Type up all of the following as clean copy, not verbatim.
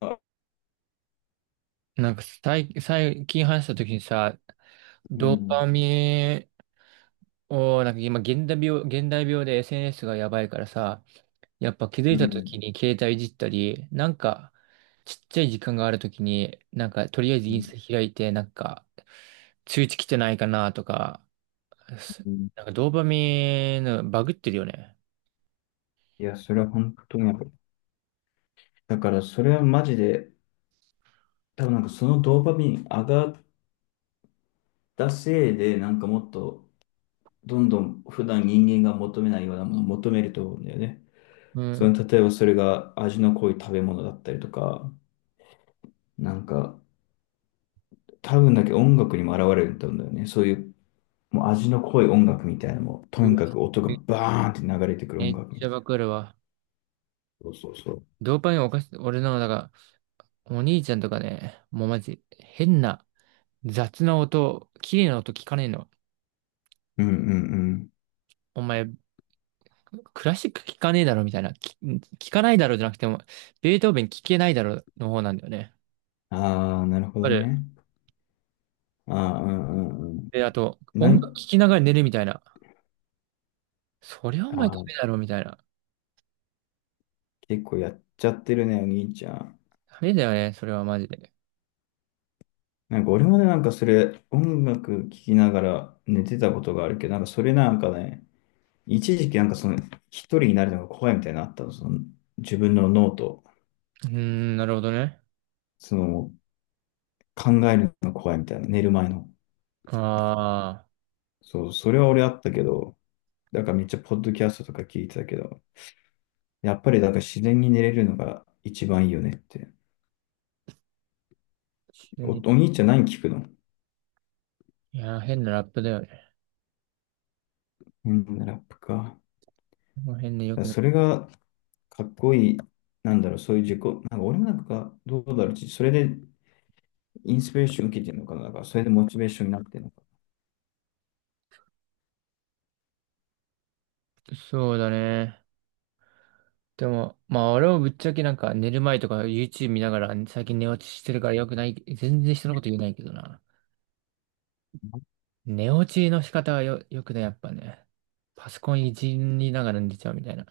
う最近話した時にさ、ドーん、パミンを、なんか今現代病で SNS がやばいからさ、やっぱ気づいうん、うた時ん。に携帯いじったり、なんかちっちゃい時間がある時に、なんかとりあえずインスタ開いて、なんか通知来てないかなとか、すうん、なんかドーパミンのバグってるよね。いや、それは本当にわかる。だからそれはマジで、多分なんかそのドーパミン上がったせいで、なんかもっと、どんどん普段人間が求めないようなものを求めると思うんだよね。うん。その、例えばそれが味の濃い食べ物だったりとか、なんか、多分だけど音楽にも現れると思うんだよね。そういう、もう味の濃い音楽みたいなのも、とうにわ、かく音がバーンって流れてくる音めっ楽みちゃたいな。バグるわ。そうそうそう。ドーパミンおかし、俺の、だから、お兄ちゃんとかね、もうマジ変な、雑な音、綺麗な音聞かねえの。うんうんうん。お前、クラシック聞かねえだろみたいな。聞かないだろじゃなくても、ベートーベン聞けないだろの方なんだよね。ああ、なるほあどれ、ね。ああ、うんうんうで、あと、ん。な音楽ん、聞きながら寝るみたいな。そりゃお前ダああ、メだろみたいな。結構やっちゃってるね、お兄ちゃん。ダメだよね、それはマジで。なんか俺までなんかそれ、音楽聴きながら寝てたことがあるけど、なんかそれなんかね、一時期なんかその、一人になるのが怖いみたいなのあったの、その、自分の脳と、うーん、なるほどね。その、考えるのが怖いみたいな、寝る前の。ああ、そう、それは俺あったけど、だからめっちゃポッドキャストとか聞いてたけど、やっぱりだから自然に寝れるのが一番いいよねって。急お、に。お兄ちゃん何聞くの？いやー、変なラップだよね。変なラップか。この辺でよくない。それがかっこいい、なんだろう、そういう自己、なんか俺もなんか、どうだろう、それでインスピレーション受けてるのかな、なんかそれでモチベーションになってるのかそうだね。でも、まあ俺もぶっちゃけなんか寝る前とか YouTube 見ながら最近寝落ちしてるからよくない。全然人のこと言えないけどな。寝落ちの仕方はよくね、やっぱね。パソコンいじりながら寝ちゃうみたいな。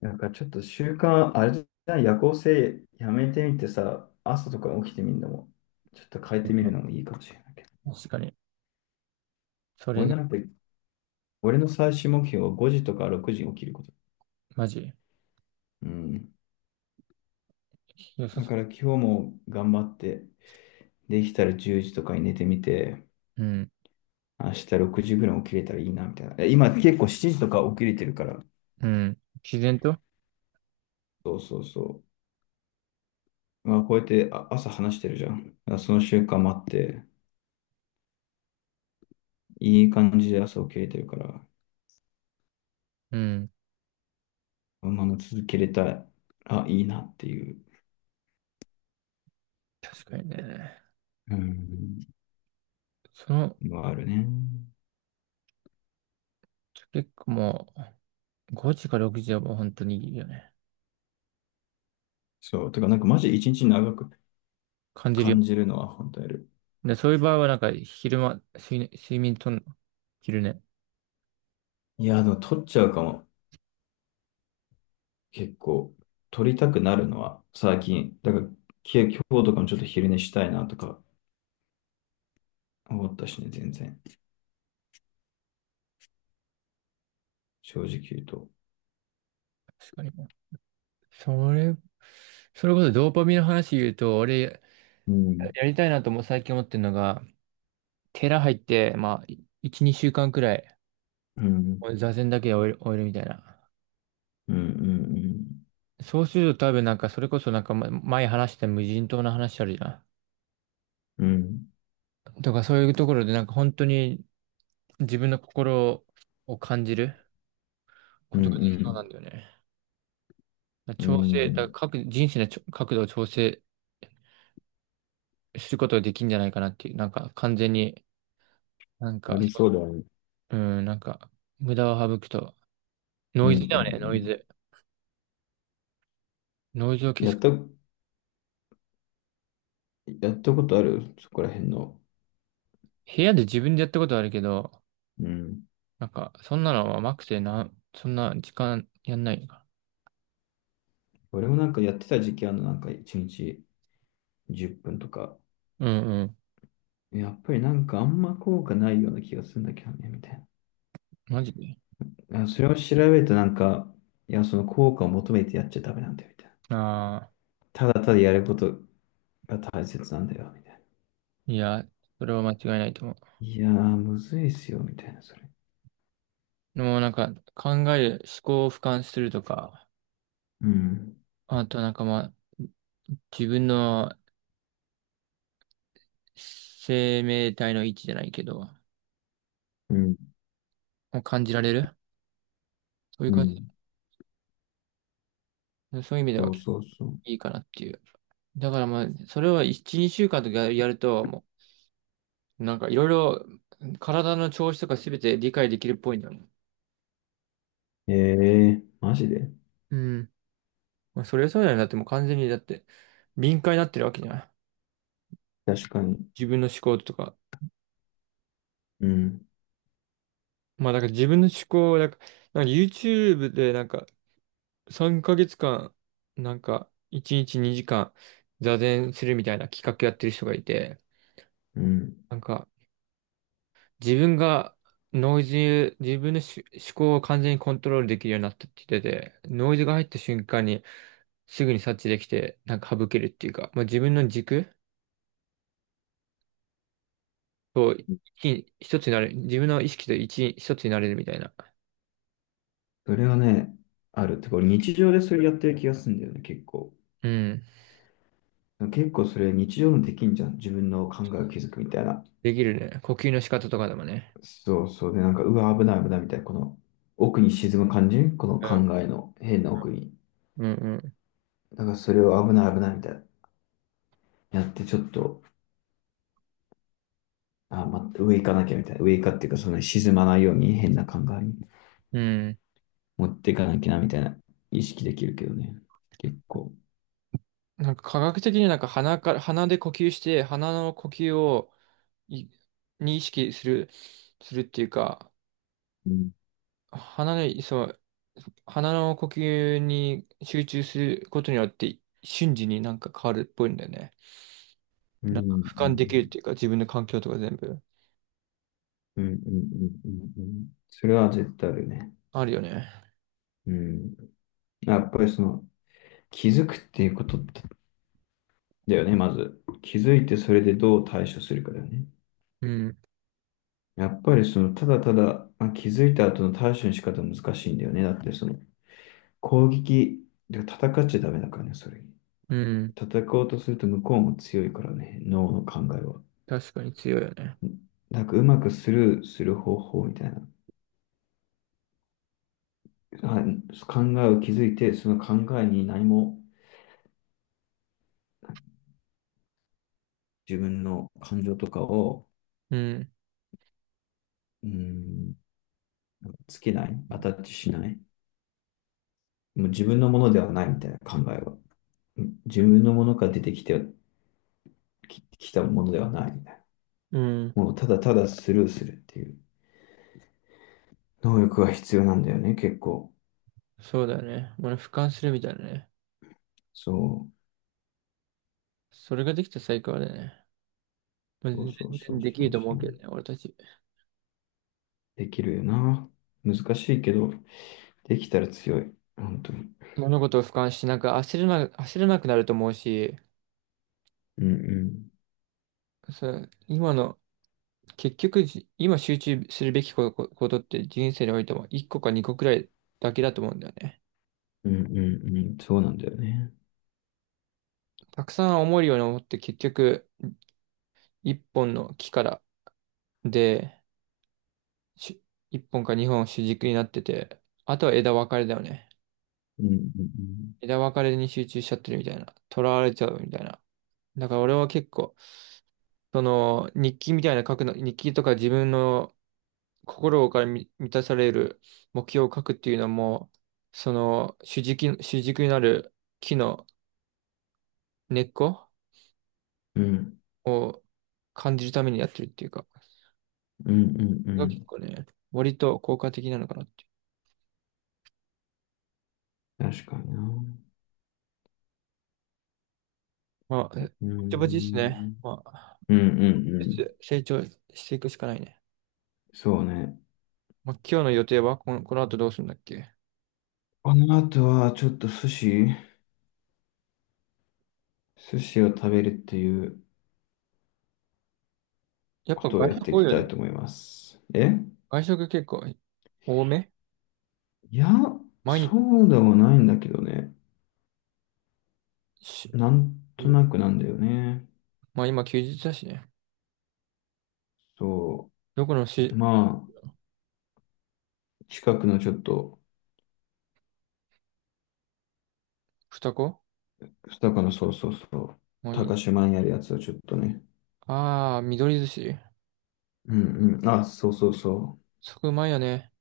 な。なんかちょっと習慣、あれじゃない？夜行性やめてみてさ、朝とか起きてみるのも、ちょっと変えてみるのもいいかもしれないけど。確かに。それ俺ね、なんか、俺の最終目標は5時とか6時に起きること。マジ。うん。良さだそから今日も頑張って、できたら10時とかに寝てみて、う。うん。明日6時ぐらい起きれたらいいなみたいな。今結構7時とか起きれてるから、うん。自然と。そうそうそう。まあ、こうやって朝話してるじゃん。だからその習慣もあって、いい感じで朝起きれてるから、うん。このまま続けれたら、あ、いいなっていう。確かにね。うん。その、のはあるね。結構もう、5時か6時はもう本当にいいよね。そう。てか、なんかマジ一日長く感じるよ。感じるのは本当やる。で、そういう場合はなんか、昼間、睡眠とんの？昼寝。いや、でも取っちゃうかも。結構。取りたくなるのは最近。だから、今日とかもちょっと昼寝したいなとか思ったしね、全然。正直言うと。確かに。それ、それこそドーパミンの話言うと、俺、うん。やりたいなとも最近思ってるのが、寺入って、まあ、1、2週間くらい、うん。座禅だけで終えるみたいな。うん。うん。うん。そうすると多分なんか、それこそなんか、前話した無人島の話あるじゃん。うんとか、そういうところでなんか、本当に自分の心を感じるうことができそうなんんだよね。うん。うだからん。各人生の角度を調整することができるんじゃないかなっていう、なんか、完全に、なんあか、りそそうだね。う。うん、なんか、無駄を省くと、うノんうイんズだうよね、ノイん。ズ。ノイズを消やす。った、やったことあるそこら辺の。部屋で自分でやったことはあるけど、うん。なんか、そんなのは甘くてそんな時間やんないのか。俺もなんかやってた時期あるの、なんか1日10分とか。うんうん。やっぱりなんかあんま効果ないような気がするんだけどね、みたいマジで。な。それを調べるとなんか、いや、その効果を求めてやっちゃダメなんだよ、みたいな。ああ、ただただやることが大切なんだよ、みたいな。いや、それは間違いないと思う。いやー、むずいっすよ、みたいな、それ。でもなんか、考える、思考を俯瞰するとか、うん。あとなんかまあ、自分の生命体の位置じゃないけど、うん。もう感じられる、そういうう感じ、ん。そういう意味ではそう結構そうそう。いいかなっていう。だからまあ、それは1、2週間とかやると、もう、なんかいろいろ体の調子とかすべて理解できるっぽいんだよね。ええー、マジで？うん。まあ、それはそうだよね。だってもう完全に、だって、敏感になってるわけじゃん。確かに。自分の思考とか。うん。まあ、だから自分の思考を、なんか YouTube で、なんか、3ヶ月間、なんか、1日2時間、座禅するみたいな企画やってる人がいて、うん。なんか、自分が、ノイズ、自分の思考を完全にコントロールできるようになったって言ってて、ノイズが入った瞬間に、すぐに察知できて、なんか省けるっていうか、まあ、自分の軸、そう、一つになれる。自分の意識と一つになれるみたいな。それはね、ある。てか、俺日常でそれやってる気がするんだよね、結構。うん。結構それ日常のできんじゃん。自分の考えを気づくみたいな。できるね。呼吸の仕方とかでもね。そうそう。で、なんか、うわ、危ない危ないみたいな、この奥に沈む感じこのう考ん、えの変な奥に。うんだからそれを危ない危ないみたいな。やってちょっと、あ、ま、上行かなきゃみたいな。上行かっていうか、その沈まないように変な考えにうん、うん。持っていかなきゃなみたいな意識できるけどね。結構。なんか科学的になんか鼻から、鼻で呼吸して、鼻の呼吸をい、に意識するっていうか、うん。鼻の、そう、鼻の呼吸に集中することによって、瞬時になんか変わるっぽいんだよね。うん。うなんかん俯う瞰できるっんていうか、自分の環境とか全部うんうんうんうんうん。それは絶対あるよね。あるよね。うん。やっぱりその気づくっていうことだよね、まず。気づいてそれでどう対処するかだよね。うん、やっぱりそのただただまあ気づいた後の対処の仕方は難しいんだよね。だってその攻撃、で戦っちゃダメだからね、それ。うん。戦おうとすると向こうも強いからね、脳の考えは。確かに強いよね。なんかうまくスルーする方法みたいな。あ考えを気づいて、その考えに何も自分の感情とかを、うん、うん、つけない、アタッチしない、もう自分のものではないみたいな考えは。うん、自分のものから出てきてきたものではないみたいうん、な。もうただただスルーするっていう能力が必要なんだよね、結構。そうだね。俺、俯瞰するみたいなね。そう。それができたら最高だよね。まあそう全そうそう然できそるうと思そうう。けどね、俺たち。できるよな。難しいけど、できたら強い。本当に。物事を俯瞰し、なんか焦らなくなると思うし、うんうん。そう今の、結局今集中するべきことって人生においても1個か2個くらいだけだと思うんだよね。うんうんうん。そうなんだよね。たくさん思えるように思って結局、1本の木からで、し1本か2本主軸になってて、あとは枝分かれだよね。うんうん枝分かれに集中しちゃってるみたいな。囚われちゃうみたいな。だから俺は結構、その、日記みたいな書くの、日記とか自分の心から満たされる目標を書くっていうのも、その、主軸になる木の根っこうん。を感じるためにやってるっていうか、うんうんうんうそれが結ん。構ね、割と効果的なのかなっていう。確かにな。まあ、えぼうちぼちですね。ん。まあ、うんうんうずん。つ成長していくしかないね。そうね。まあ、今日の予定はこの後どうするんだっけ？この後はちょっと寿司を食べるっていうやっこぱとを外やっ食てい多いきよたいね。と思います。外食結構多めいや、毎日そうではないんだけどね。し、なんとなくなんだよね。まあ今休日だしね。そどこのう。し、まあ、近くのちょっと、二子、二日のそうそうそう。もういい。高島にあるやつをちょっとね。ああ、緑寿司。うんうん。あ、そうそうそう。そこうまいよね。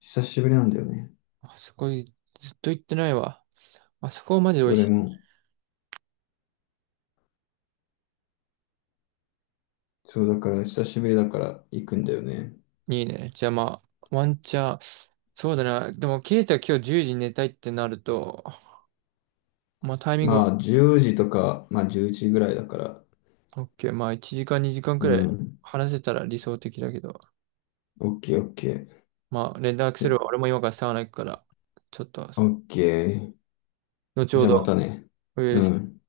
久しぶりなんだよね。あそこずっと行ってないわ。あそこマジで美味俺しも。そうだから、久しぶりだから行くんだよね。い。いいね。じゃあまあ、ワンチャン。そうだな。でも、ケイタ今日10時に寝たいってなると、まあタイミングは、まあ、10時とか、まあ、11時ぐらいだから。オッケー。まあ1時間2時間くうらいん。話せたら理想的だけど。オッケー、オッケー。まあ連絡すでれば俺も今からサウナ行くから、ちょっと、オッケー。後ほじゃあまたど、ね。お願ういします。ん。